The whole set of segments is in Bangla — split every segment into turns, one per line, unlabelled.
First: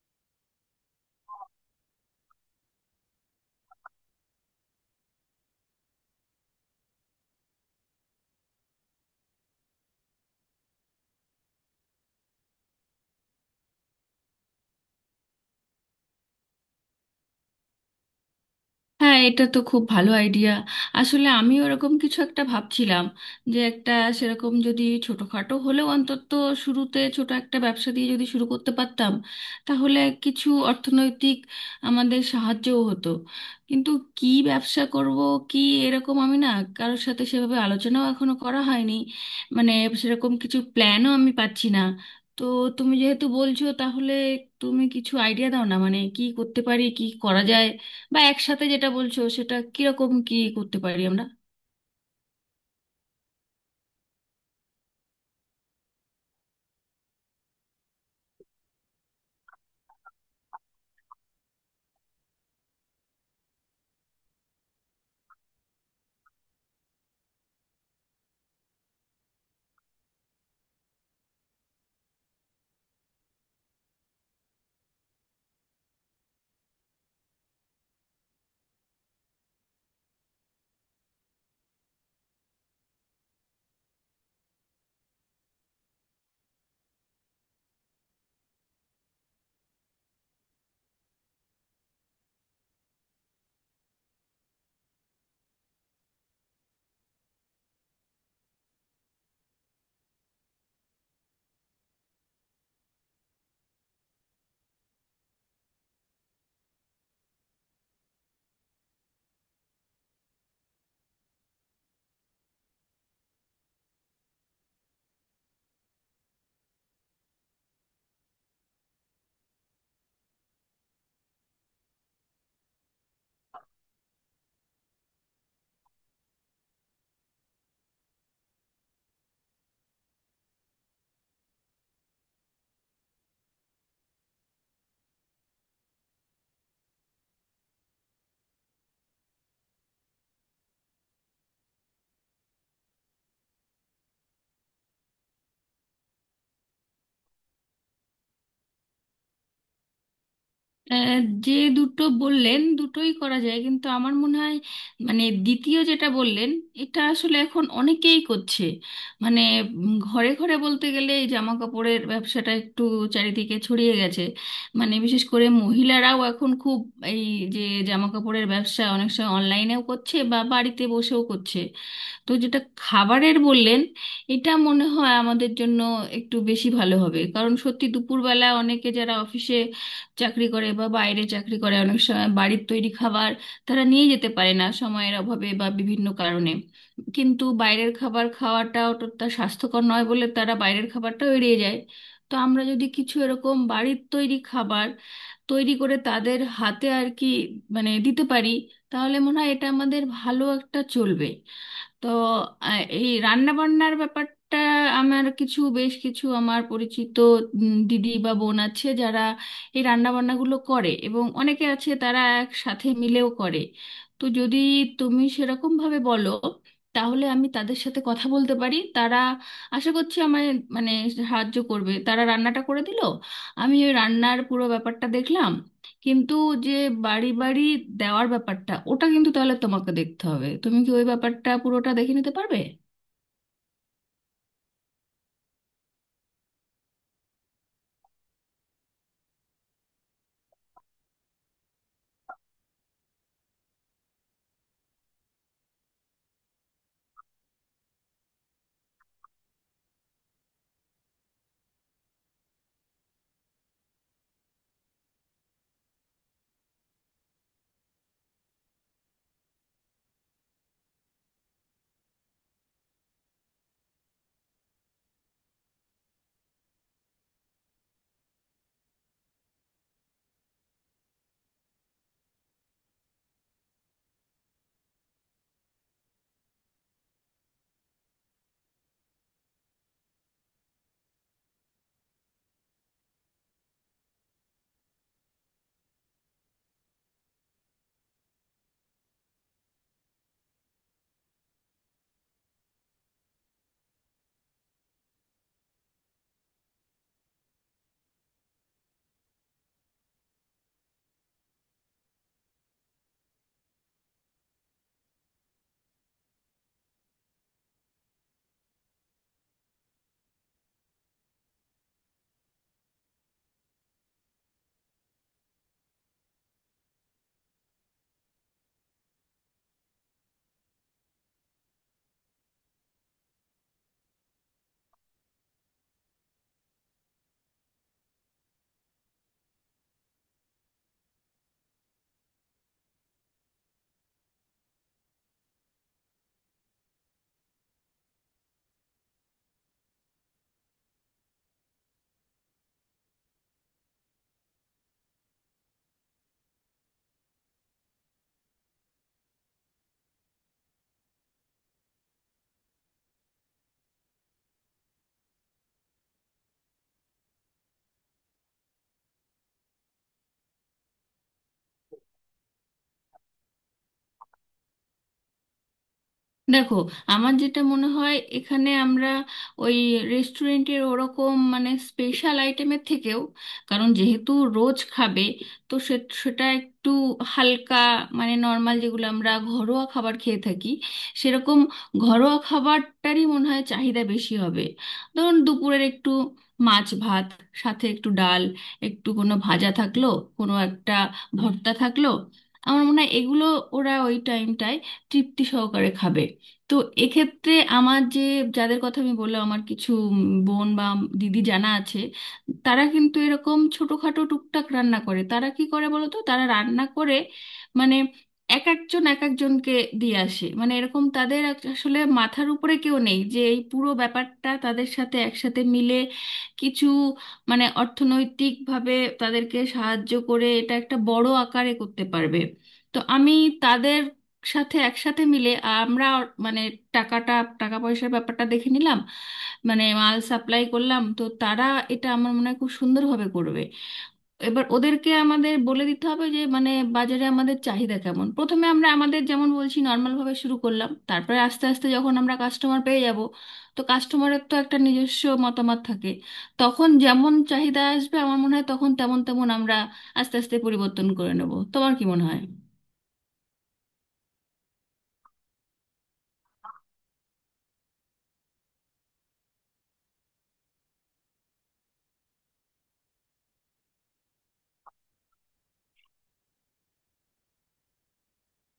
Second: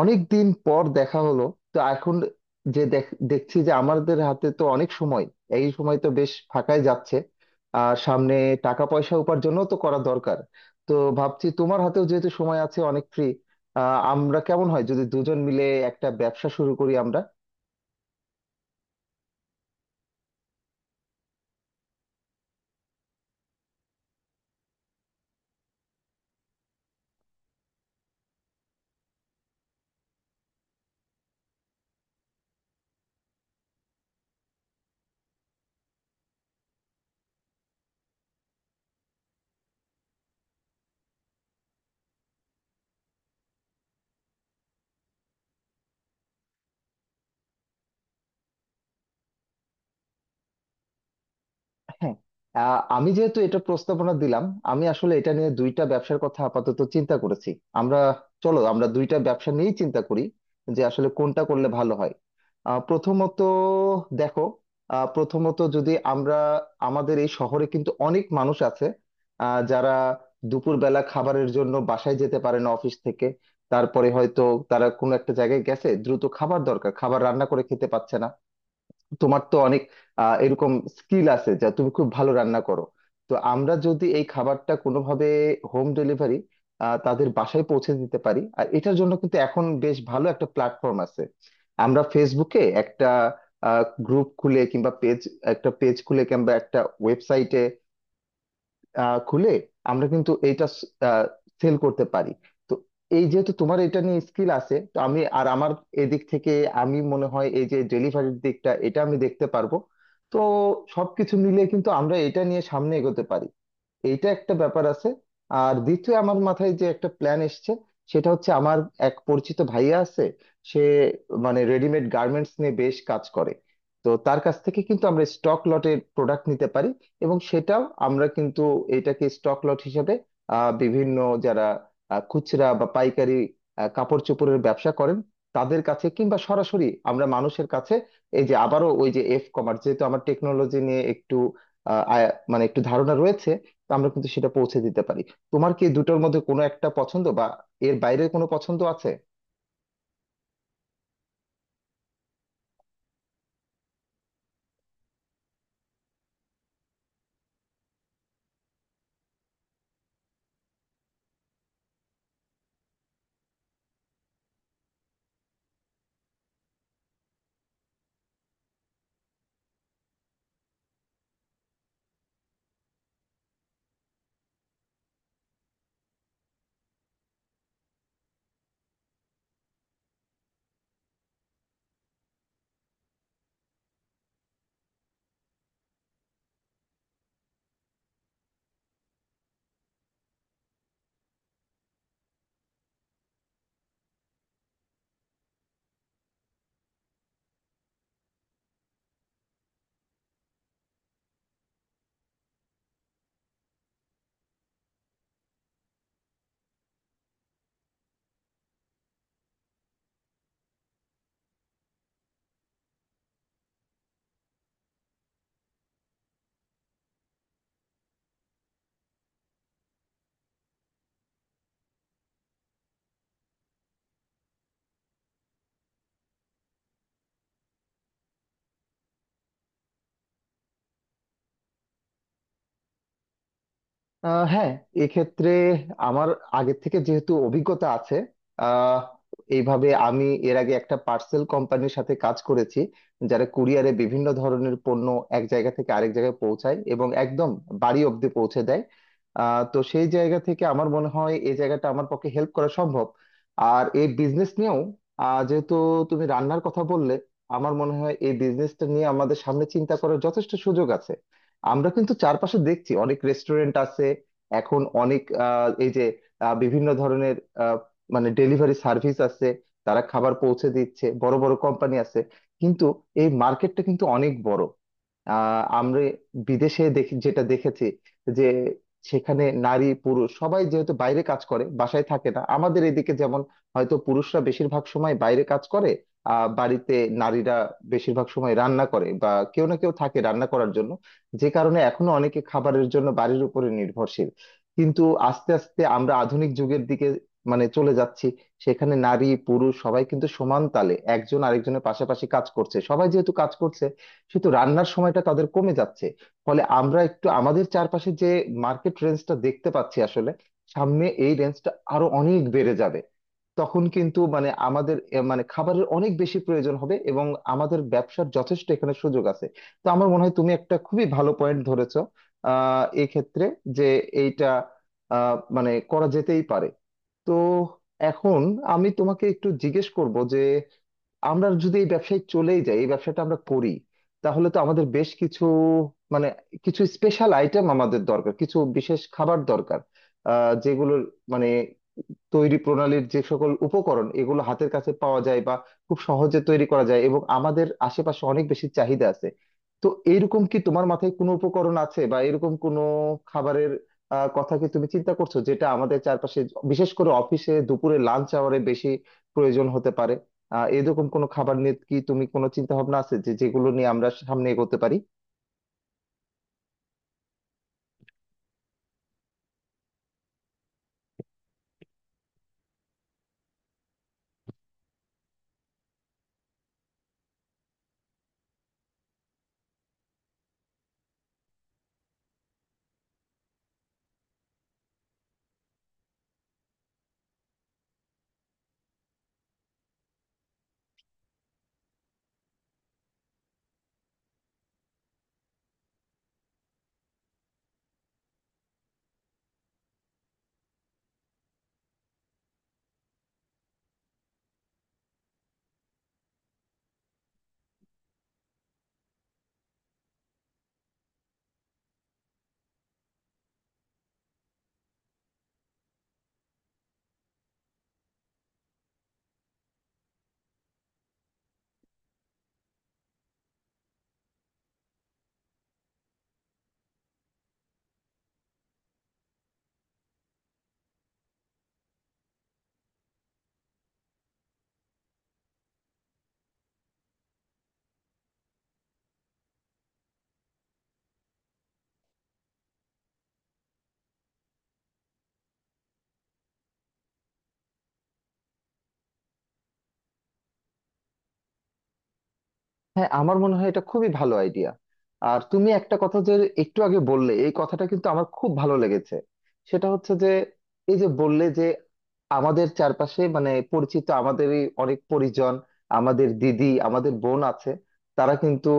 অনেক দিন পর দেখা হলো। তো এখন যে দেখছি যে আমাদের হাতে তো অনেক সময়, এই সময় তো বেশ ফাঁকাই যাচ্ছে। আর সামনে টাকা পয়সা উপার্জনও তো করা দরকার। তো ভাবছি তোমার হাতেও যেহেতু সময় আছে অনেক ফ্রি, আমরা কেমন হয় যদি দুজন মিলে একটা ব্যবসা শুরু করি আমরা।
হ্যাঁ, এটা তো খুব ভালো আইডিয়া। আসলে আমি ওরকম কিছু একটা ভাবছিলাম যে একটা সেরকম যদি ছোটখাটো হলেও অন্তত শুরুতে ছোট একটা ব্যবসা দিয়ে যদি শুরু করতে পারতাম তাহলে কিছু অর্থনৈতিক আমাদের সাহায্যও হতো। কিন্তু কি ব্যবসা করব, কি এরকম, আমি না কারোর সাথে সেভাবে আলোচনাও এখনো করা হয়নি। মানে সেরকম কিছু প্ল্যানও আমি পাচ্ছি না। তো তুমি যেহেতু বলছো তাহলে তুমি কিছু আইডিয়া দাও না, মানে কি করতে পারি, কি করা যায় বা একসাথে যেটা বলছো সেটা কিরকম কি করতে পারি আমরা।
হ্যাঁ, আমি যেহেতু এটা প্রস্তাবনা দিলাম, আমি আসলে এটা নিয়ে দুইটা ব্যবসার কথা আপাতত চিন্তা করেছি। আমরা, চলো আমরা দুইটা ব্যবসা নিয়েই চিন্তা করি যে আসলে কোনটা করলে ভালো হয়। প্রথমত দেখো, প্রথমত যদি আমরা, আমাদের এই শহরে কিন্তু অনেক মানুষ আছে, যারা দুপুরবেলা খাবারের জন্য বাসায় যেতে পারে না অফিস থেকে। তারপরে হয়তো তারা কোনো একটা জায়গায় গেছে, দ্রুত খাবার দরকার, খাবার রান্না করে খেতে পাচ্ছে না। তোমার তো অনেক এরকম স্কিল আছে, যা তুমি খুব ভালো রান্না করো। তো আমরা যদি এই খাবারটা কোনোভাবে হোম ডেলিভারি তাদের বাসায় পৌঁছে দিতে পারি, আর এটার জন্য কিন্তু এখন বেশ ভালো একটা প্ল্যাটফর্ম আছে। আমরা ফেসবুকে একটা গ্রুপ খুলে, কিংবা পেজ, একটা পেজ খুলে, কিংবা একটা ওয়েবসাইটে খুলে আমরা কিন্তু এইটা সেল করতে পারি। তো এই যেহেতু তোমার এটা নিয়ে স্কিল আছে, তো আমি আর আমার এদিক থেকে, আমি মনে হয় এই যে ডেলিভারির দিকটা এটা আমি দেখতে পারবো। তো সবকিছু মিলে কিন্তু আমরা এটা নিয়ে সামনে এগোতে পারি, এইটা একটা ব্যাপার আছে। আর দ্বিতীয় আমার মাথায় যে একটা প্ল্যান এসছে, সেটা হচ্ছে আমার এক পরিচিত ভাইয়া আছে, সে মানে রেডিমেড গার্মেন্টস নিয়ে বেশ কাজ করে। তো তার কাছ থেকে কিন্তু আমরা স্টক লটের প্রোডাক্ট নিতে পারি, এবং সেটাও আমরা কিন্তু এটাকে স্টক লট হিসেবে বিভিন্ন যারা খুচরা বা পাইকারি কাপড় চোপড়ের ব্যবসা করেন তাদের কাছে, কিংবা সরাসরি আমরা মানুষের কাছে, এই যে আবারও ওই যে এফ কমার্স, যেহেতু আমার টেকনোলজি নিয়ে একটু মানে একটু ধারণা রয়েছে, তো আমরা কিন্তু সেটা পৌঁছে দিতে পারি। তোমার কি এই দুটোর মধ্যে কোনো একটা পছন্দ, বা এর বাইরে কোনো পছন্দ আছে?
আহ, যে দুটো বললেন দুটোই করা যায় কিন্তু আমার মনে হয় মানে দ্বিতীয় যেটা বললেন এটা আসলে এখন অনেকেই করছে। মানে ঘরে ঘরে বলতে গেলে এই জামা কাপড়ের ব্যবসাটা একটু চারিদিকে ছড়িয়ে গেছে। মানে বিশেষ করে মহিলারাও এখন খুব এই যে জামা কাপড়ের ব্যবসা অনেক সময় অনলাইনেও করছে বা বাড়িতে বসেও করছে। তো যেটা খাবারের বললেন এটা মনে হয় আমাদের জন্য একটু বেশি ভালো হবে, কারণ সত্যি দুপুরবেলা অনেকে যারা অফিসে চাকরি করে বা বাইরে চাকরি করে অনেক সময় বাড়ির তৈরি খাবার তারা নিয়ে যেতে পারে না সময়ের অভাবে বা বিভিন্ন কারণে। কিন্তু বাইরের খাবার খাওয়াটাও তো তা স্বাস্থ্যকর নয় বলে তারা বাইরের খাবারটাও এড়িয়ে যায়। তো আমরা যদি কিছু এরকম বাড়ির তৈরি খাবার তৈরি করে তাদের হাতে আর কি, মানে দিতে পারি তাহলে মনে হয় এটা আমাদের ভালো একটা চলবে। তো এই রান্না বান্নার ব্যাপারটা, আমার বেশ কিছু আমার পরিচিত দিদি বা বোন আছে যারা এই রান্না বান্নাগুলো করে এবং অনেকে আছে তারা একসাথে মিলেও করে। তো যদি তুমি সেরকম ভাবে বলো তাহলে আমি তাদের সাথে কথা বলতে পারি। তারা আশা করছি আমায় মানে সাহায্য করবে। তারা রান্নাটা করে দিল, আমি ওই রান্নার পুরো ব্যাপারটা দেখলাম। কিন্তু যে বাড়ি বাড়ি দেওয়ার ব্যাপারটা ওটা কিন্তু তাহলে তোমাকে দেখতে হবে, তুমি কি ওই ব্যাপারটা পুরোটা দেখে নিতে পারবে?
হ্যাঁ, এক্ষেত্রে আমার আগে থেকে যেহেতু অভিজ্ঞতা আছে, আহ এইভাবে আমি এর আগে একটা পার্সেল কোম্পানির সাথে কাজ করেছি, যারা কুরিয়ারে বিভিন্ন ধরনের পণ্য এক জায়গা থেকে আরেক জায়গায় পৌঁছায় এবং একদম বাড়ি অব্দি পৌঁছে দেয়। তো সেই জায়গা থেকে আমার মনে হয় এই জায়গাটা আমার পক্ষে হেল্প করা সম্ভব। আর এই বিজনেস নিয়েও যেহেতু তুমি রান্নার কথা বললে, আমার মনে হয় এই বিজনেসটা নিয়ে আমাদের সামনে চিন্তা করার যথেষ্ট সুযোগ আছে। আমরা কিন্তু চারপাশে দেখছি অনেক রেস্টুরেন্ট আছে, এখন অনেক এই যে বিভিন্ন ধরনের আহ, মানে ডেলিভারি সার্ভিস আছে, তারা খাবার পৌঁছে দিচ্ছে, বড় বড় কোম্পানি আছে। কিন্তু এই মার্কেটটা কিন্তু অনেক বড়। আমরা বিদেশে দেখি, যেটা দেখেছি, যে সেখানে নারী পুরুষ সবাই যেহেতু বাইরে কাজ করে বাসায় থাকে না, আমাদের এদিকে যেমন হয়তো পুরুষরা বেশিরভাগ সময় বাইরে কাজ করে, বাড়িতে নারীরা বেশিরভাগ সময় রান্না করে বা কেউ না কেউ থাকে রান্না করার জন্য। যে কারণে এখনো অনেকে খাবারের জন্য বাড়ির উপরে নির্ভরশীল। কিন্তু আস্তে আস্তে আমরা আধুনিক যুগের দিকে মানে চলে যাচ্ছি, সেখানে নারী পুরুষ সবাই কিন্তু সমান তালে একজন আরেকজনের পাশাপাশি কাজ করছে, সবাই যেহেতু কাজ করছে কিন্তু রান্নার সময়টা তাদের কমে যাচ্ছে। ফলে আমরা একটু আমাদের চারপাশে যে মার্কেট রেঞ্জটা দেখতে পাচ্ছি, আসলে সামনে এই রেঞ্জটা আরো অনেক বেড়ে যাবে। তখন কিন্তু মানে আমাদের মানে খাবারের অনেক বেশি প্রয়োজন হবে এবং আমাদের ব্যবসার যথেষ্ট এখানে সুযোগ আছে। তো আমার মনে হয় তুমি একটা খুবই ভালো পয়েন্ট ধরেছো, এই ক্ষেত্রে যে এইটা মানে করা যেতেই পারে। তো এখন আমি তোমাকে একটু জিজ্ঞেস করব যে আমরা যদি এই ব্যবসায় চলেই যাই, এই ব্যবসাটা আমরা করি, তাহলে তো আমাদের বেশ কিছু, মানে কিছু স্পেশাল আইটেম আমাদের দরকার, কিছু বিশেষ খাবার দরকার যেগুলোর মানে তৈরি প্রণালীর যে সকল উপকরণ এগুলো হাতের কাছে পাওয়া যায় বা খুব সহজে তৈরি করা যায় এবং আমাদের আশেপাশে অনেক বেশি চাহিদা আছে। তো এইরকম কি তোমার মাথায় কোনো উপকরণ আছে বা এরকম কোনো খাবারের কথা কি তুমি চিন্তা করছো, যেটা আমাদের চারপাশে বিশেষ করে অফিসে দুপুরে লাঞ্চ আওয়ারে বেশি প্রয়োজন হতে পারে? এরকম কোনো খাবার নিয়ে কি তুমি কোনো চিন্তা ভাবনা আছে যে যেগুলো নিয়ে আমরা সামনে এগোতে পারি?
দেখো, আমার যেটা মনে হয় এখানে আমরা ওই রেস্টুরেন্টের ওরকম মানে স্পেশাল আইটেমের থেকেও, কারণ যেহেতু রোজ খাবে তো সেটা একটু হালকা, মানে নর্মাল যেগুলো আমরা ঘরোয়া খাবার খেয়ে থাকি সেরকম ঘরোয়া খাবারটারই মনে হয় চাহিদা বেশি হবে। ধরুন দুপুরের একটু মাছ ভাত, সাথে একটু ডাল, একটু কোনো ভাজা থাকলো, কোনো একটা ভর্তা থাকলো, আমার মনে হয় এগুলো ওরা ওই টাইমটায় তৃপ্তি সহকারে খাবে। তো এক্ষেত্রে আমার যে যাদের কথা আমি বললাম, আমার কিছু বোন বা দিদি জানা আছে। তারা কিন্তু এরকম ছোটখাটো টুকটাক রান্না করে। তারা কি করে বলো তো, তারা রান্না করে মানে এক একজন এক একজনকে দিয়ে আসে। মানে এরকম তাদের আসলে মাথার উপরে কেউ নেই যে এই পুরো ব্যাপারটা তাদের সাথে একসাথে মিলে কিছু মানে অর্থনৈতিকভাবে তাদেরকে সাহায্য করে এটা একটা বড় আকারে করতে পারবে। তো আমি তাদের সাথে একসাথে মিলে আমরা মানে টাকাটা টাকা পয়সার ব্যাপারটা দেখে নিলাম, মানে মাল সাপ্লাই করলাম, তো তারা এটা আমার মনে হয় খুব সুন্দরভাবে করবে। এবার ওদেরকে আমাদের বলে দিতে হবে যে মানে বাজারে আমাদের চাহিদা কেমন। প্রথমে আমরা আমাদের যেমন বলছি নর্মাল ভাবে শুরু করলাম, তারপরে আস্তে আস্তে যখন আমরা কাস্টমার পেয়ে যাব, তো কাস্টমারের তো একটা নিজস্ব মতামত থাকে, তখন যেমন চাহিদা আসবে আমার মনে হয় তখন তেমন তেমন আমরা আস্তে আস্তে পরিবর্তন করে নেব। তোমার কি মনে হয়?
হ্যাঁ, আমার মনে হয় এটা খুবই ভালো আইডিয়া। আর তুমি একটা কথা যে একটু আগে বললে, এই কথাটা কিন্তু আমার খুব ভালো লেগেছে। সেটা হচ্ছে যে এই যে বললে যে আমাদের চারপাশে মানে পরিচিত আমাদেরই অনেক পরিজন, আমাদের দিদি আমাদের বোন আছে, তারা কিন্তু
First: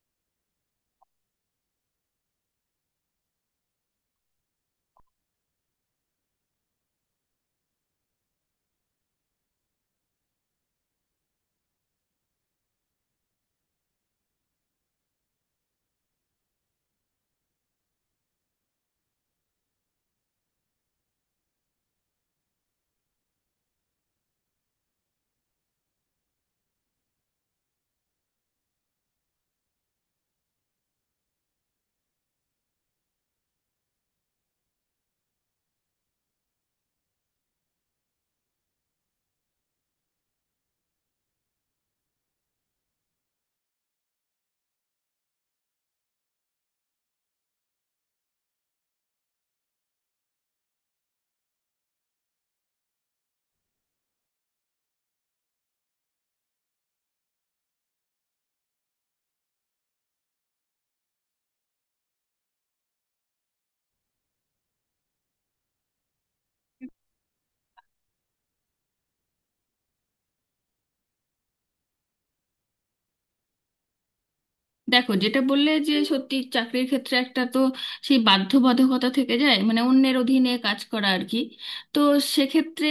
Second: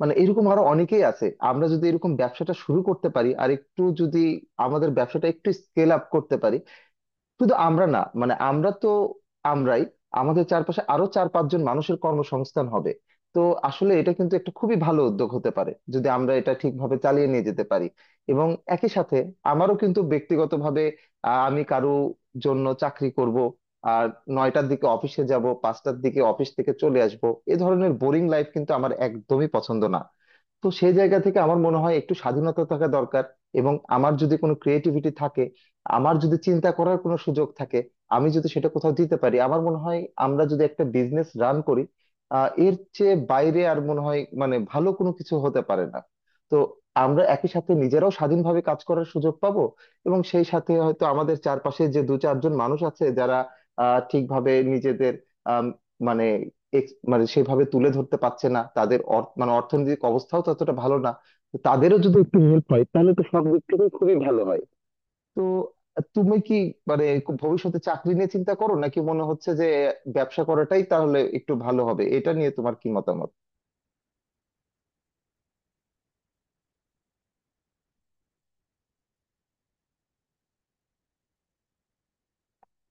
মানে এরকম আরো অনেকেই আছে। আমরা যদি এরকম ব্যবসাটা শুরু করতে পারি আর একটু যদি আমাদের ব্যবসাটা একটু স্কেল আপ করতে পারি, শুধু আমরা না, মানে আমরা তো আমরাই, আমাদের চারপাশে আরো 4-5 জন মানুষের কর্মসংস্থান হবে। তো আসলে এটা কিন্তু একটা খুবই ভালো উদ্যোগ হতে পারে যদি আমরা এটা ঠিকভাবে চালিয়ে নিয়ে যেতে পারি। এবং একই সাথে আমারও কিন্তু ব্যক্তিগতভাবে, আমি কারো জন্য চাকরি করব, আর 9টার দিকে অফিসে যাব, 5টার দিকে অফিস থেকে চলে আসব, এ ধরনের বোরিং লাইফ কিন্তু আমার একদমই পছন্দ না। তো সেই জায়গা থেকে আমার মনে হয় একটু স্বাধীনতা থাকা দরকার, এবং আমার যদি কোনো ক্রিয়েটিভিটি থাকে, আমার যদি চিন্তা করার কোনো সুযোগ থাকে, আমি যদি সেটা কোথাও দিতে পারি, আমার মনে হয় আমরা যদি একটা বিজনেস রান করি, এর চেয়ে বাইরে আর মনে হয় মানে ভালো কোনো কিছু হতে পারে না। তো আমরা একই সাথে নিজেরাও স্বাধীনভাবে কাজ করার সুযোগ পাবো, এবং সেই সাথে হয়তো আমাদের চারপাশে যে 2-4 জন মানুষ আছে, যারা ঠিকভাবে নিজেদের আম, মানে মানে সেভাবে তুলে ধরতে পারছে না, তাদের মানে অর্থনৈতিক অবস্থাও ততটা ভালো না, তো তাদেরও যদি একটু হেল্প হয় তাহলে তো সব দিক থেকে খুবই ভালো হয়। তো তুমি কি মানে ভবিষ্যতে চাকরি নিয়ে চিন্তা করো, নাকি মনে হচ্ছে যে ব্যবসা করাটাই তাহলে একটু ভালো হবে? এটা নিয়ে তোমার কি মতামত?
দেখো, যেটা বললে যে সত্যি চাকরির ক্ষেত্রে একটা তো সেই বাধ্যবাধকতা থেকে যায়, মানে অন্যের অধীনে কাজ করা আর কি। তো সেক্ষেত্রে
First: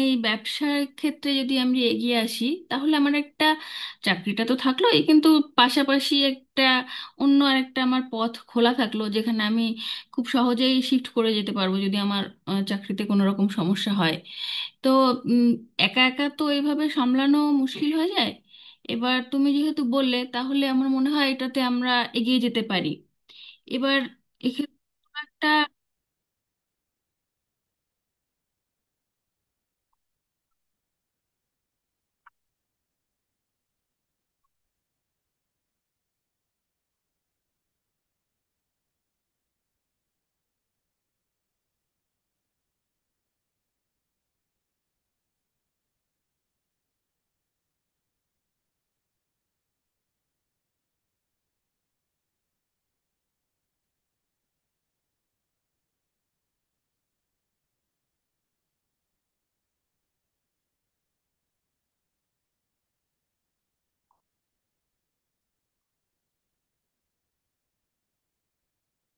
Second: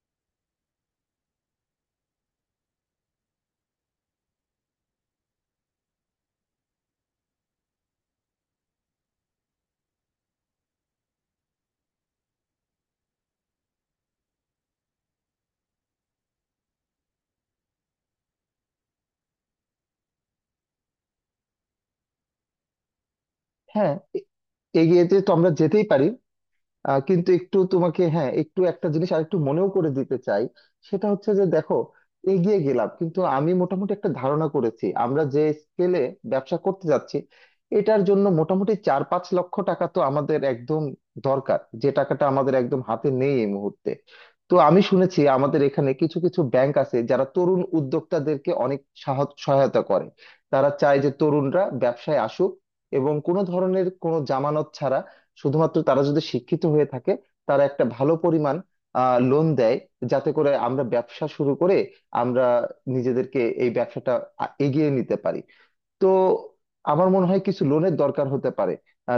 এই ব্যবসার ক্ষেত্রে যদি আমি এগিয়ে আসি তাহলে আমার একটা চাকরিটা তো থাকলোই, কিন্তু পাশাপাশি একটা অন্য আরেকটা আমার পথ খোলা থাকলো যেখানে আমি খুব সহজেই শিফট করে যেতে পারবো যদি আমার চাকরিতে কোনো রকম সমস্যা হয়। তো উম, একা একা তো এইভাবে সামলানো মুশকিল হয়ে যায়। এবার তুমি যেহেতু বললে তাহলে আমার মনে হয় এটাতে আমরা এগিয়ে যেতে পারি।
হ্যাঁ
এবার এক্ষেত্রে
এগিয়ে যেতে
কোনো
তো
একটা
আমরা যেতেই পারি, কিন্তু একটু তোমাকে, হ্যাঁ, একটু একটা জিনিস আরেকটু মনেও করে দিতে চাই। সেটা হচ্ছে যে দেখো, এগিয়ে গেলাম, কিন্তু আমি মোটামুটি একটা ধারণা করেছি আমরা যে স্কেলে ব্যবসা করতে যাচ্ছি, এটার জন্য মোটামুটি 4-5 লক্ষ টাকা তো আমাদের একদম দরকার, যে টাকাটা আমাদের একদম হাতে নেই এই মুহূর্তে। তো আমি শুনেছি আমাদের এখানে কিছু কিছু ব্যাংক আছে যারা তরুণ উদ্যোক্তাদেরকে অনেক সহায়তা করে, তারা চায় যে তরুণরা ব্যবসায় আসুক, এবং কোনো ধরনের কোনো জামানত ছাড়া শুধুমাত্র তারা যদি শিক্ষিত হয়ে থাকে, তারা একটা ভালো পরিমাণ লোন দেয়, যাতে করে আমরা ব্যবসা শুরু করে আমরা নিজেদেরকে এই ব্যবসাটা এগিয়ে নিতে পারি। তো আমার মনে হয় কিছু লোনের দরকার হতে পারে।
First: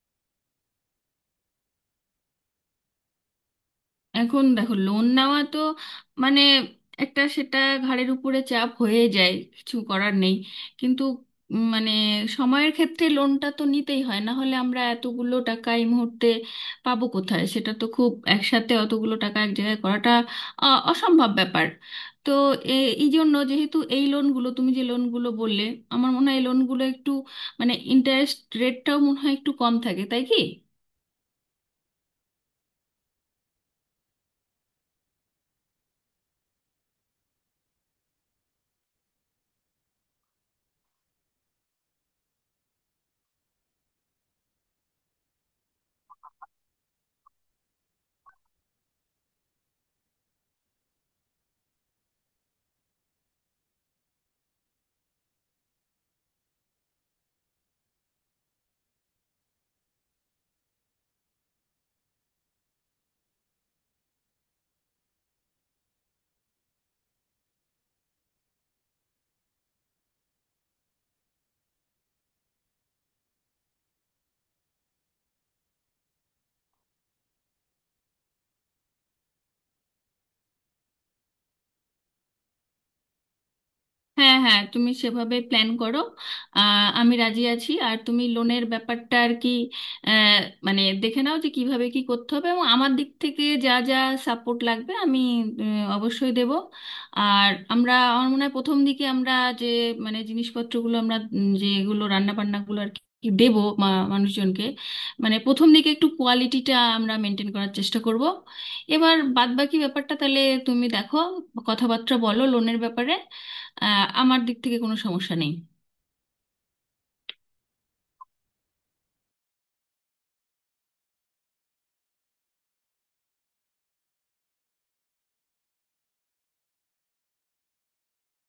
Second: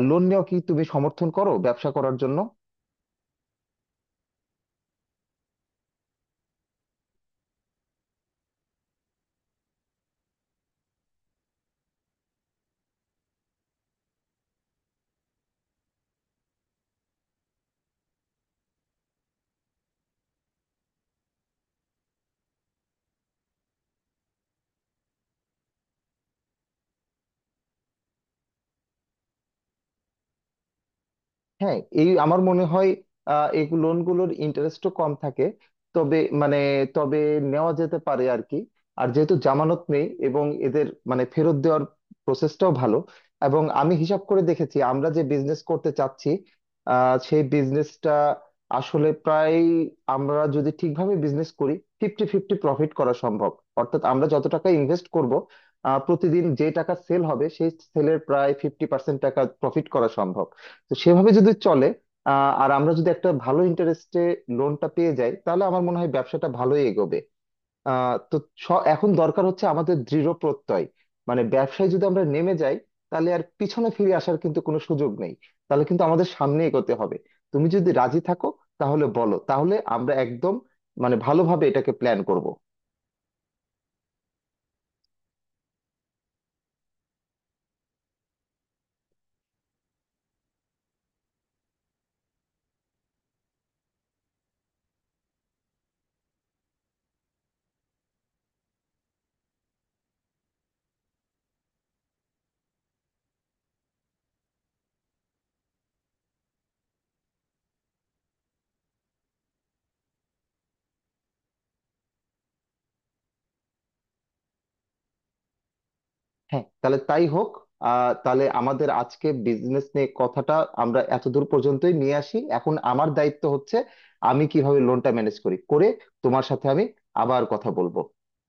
লোন নেওয়া কি তুমি সমর্থন করো ব্যবসা করার জন্য?
এখন দেখো, লোন নেওয়া তো মানে একটা সেটা ঘাড়ের উপরে চাপ হয়ে যায়, কিছু করার নেই। কিন্তু মানে সময়ের ক্ষেত্রে লোনটা তো নিতেই হয়, না হলে আমরা এতগুলো টাকা এই মুহূর্তে পাবো কোথায়? সেটা তো খুব একসাথে অতগুলো টাকা এক জায়গায় করাটা আ, অসম্ভব ব্যাপার। তো এই জন্য যেহেতু এই লোনগুলো, তুমি যে লোনগুলো বললে আমার মনে হয় এই লোনগুলো একটু মানে ইন্টারেস্ট রেটটাও মনে হয় একটু কম থাকে, তাই কি?
হ্যাঁ, এই আমার মনে হয় এই লোনগুলোর ইন্টারেস্টও কম থাকে। তবে মানে, তবে নেওয়া যেতে পারে আর কি। আর যেহেতু জামানত নেই এবং এদের মানে ফেরত দেওয়ার প্রসেসটাও ভালো, এবং আমি হিসাব করে দেখেছি আমরা যে বিজনেস করতে চাচ্ছি সেই বিজনেসটা আসলে প্রায়, আমরা যদি ঠিকভাবে বিজনেস করি, ফিফটি ফিফটি প্রফিট করা সম্ভব। অর্থাৎ আমরা যত টাকা ইনভেস্ট করব, প্রতিদিন যে টাকা সেল হবে সেই সেলের প্রায় 50% টাকা প্রফিট করা সম্ভব। তো সেভাবে যদি চলে, আর আমরা যদি একটা ভালো ইন্টারেস্টে লোনটা পেয়ে যাই, তাহলে আমার মনে হয় ব্যবসাটা ভালোই এগোবে। তো এখন দরকার হচ্ছে আমাদের দৃঢ় প্রত্যয়, মানে ব্যবসায় যদি আমরা নেমে যাই, তাহলে আর পিছনে ফিরে আসার কিন্তু কোনো সুযোগ নেই, তাহলে কিন্তু আমাদের সামনে এগোতে হবে। তুমি যদি রাজি থাকো তাহলে বলো, তাহলে আমরা একদম মানে ভালোভাবে এটাকে প্ল্যান করব।
হ্যাঁ হ্যাঁ, তুমি সেভাবে প্ল্যান করো। আমি রাজি আছি। আর তুমি লোনের ব্যাপারটা আর কি, আহ, মানে দেখে নাও যে কিভাবে কি করতে হবে। এবং আমার দিক থেকে যা যা সাপোর্ট লাগবে আমি অবশ্যই দেব। আর আমরা, আমার মনে হয় প্রথম দিকে আমরা যে মানে জিনিসপত্রগুলো আমরা যেগুলো রান্না বান্নাগুলো আর কি দেবো মা মানুষজনকে, মানে প্রথম দিকে একটু কোয়ালিটিটা আমরা মেনটেন করার চেষ্টা করব। এবার বাদবাকি ব্যাপারটা তাহলে তুমি দেখো, কথাবার্তা বলো লোনের ব্যাপারে। আহ, আমার দিক থেকে কোনো সমস্যা নেই।
হ্যাঁ তাহলে তাই হোক। তাহলে আমাদের আজকে বিজনেস নিয়ে কথাটা আমরা এতদূর পর্যন্তই নিয়ে আসি। এখন আমার দায়িত্ব হচ্ছে আমি কিভাবে লোনটা ম্যানেজ করি, করে তোমার সাথে আমি আবার কথা বলবো।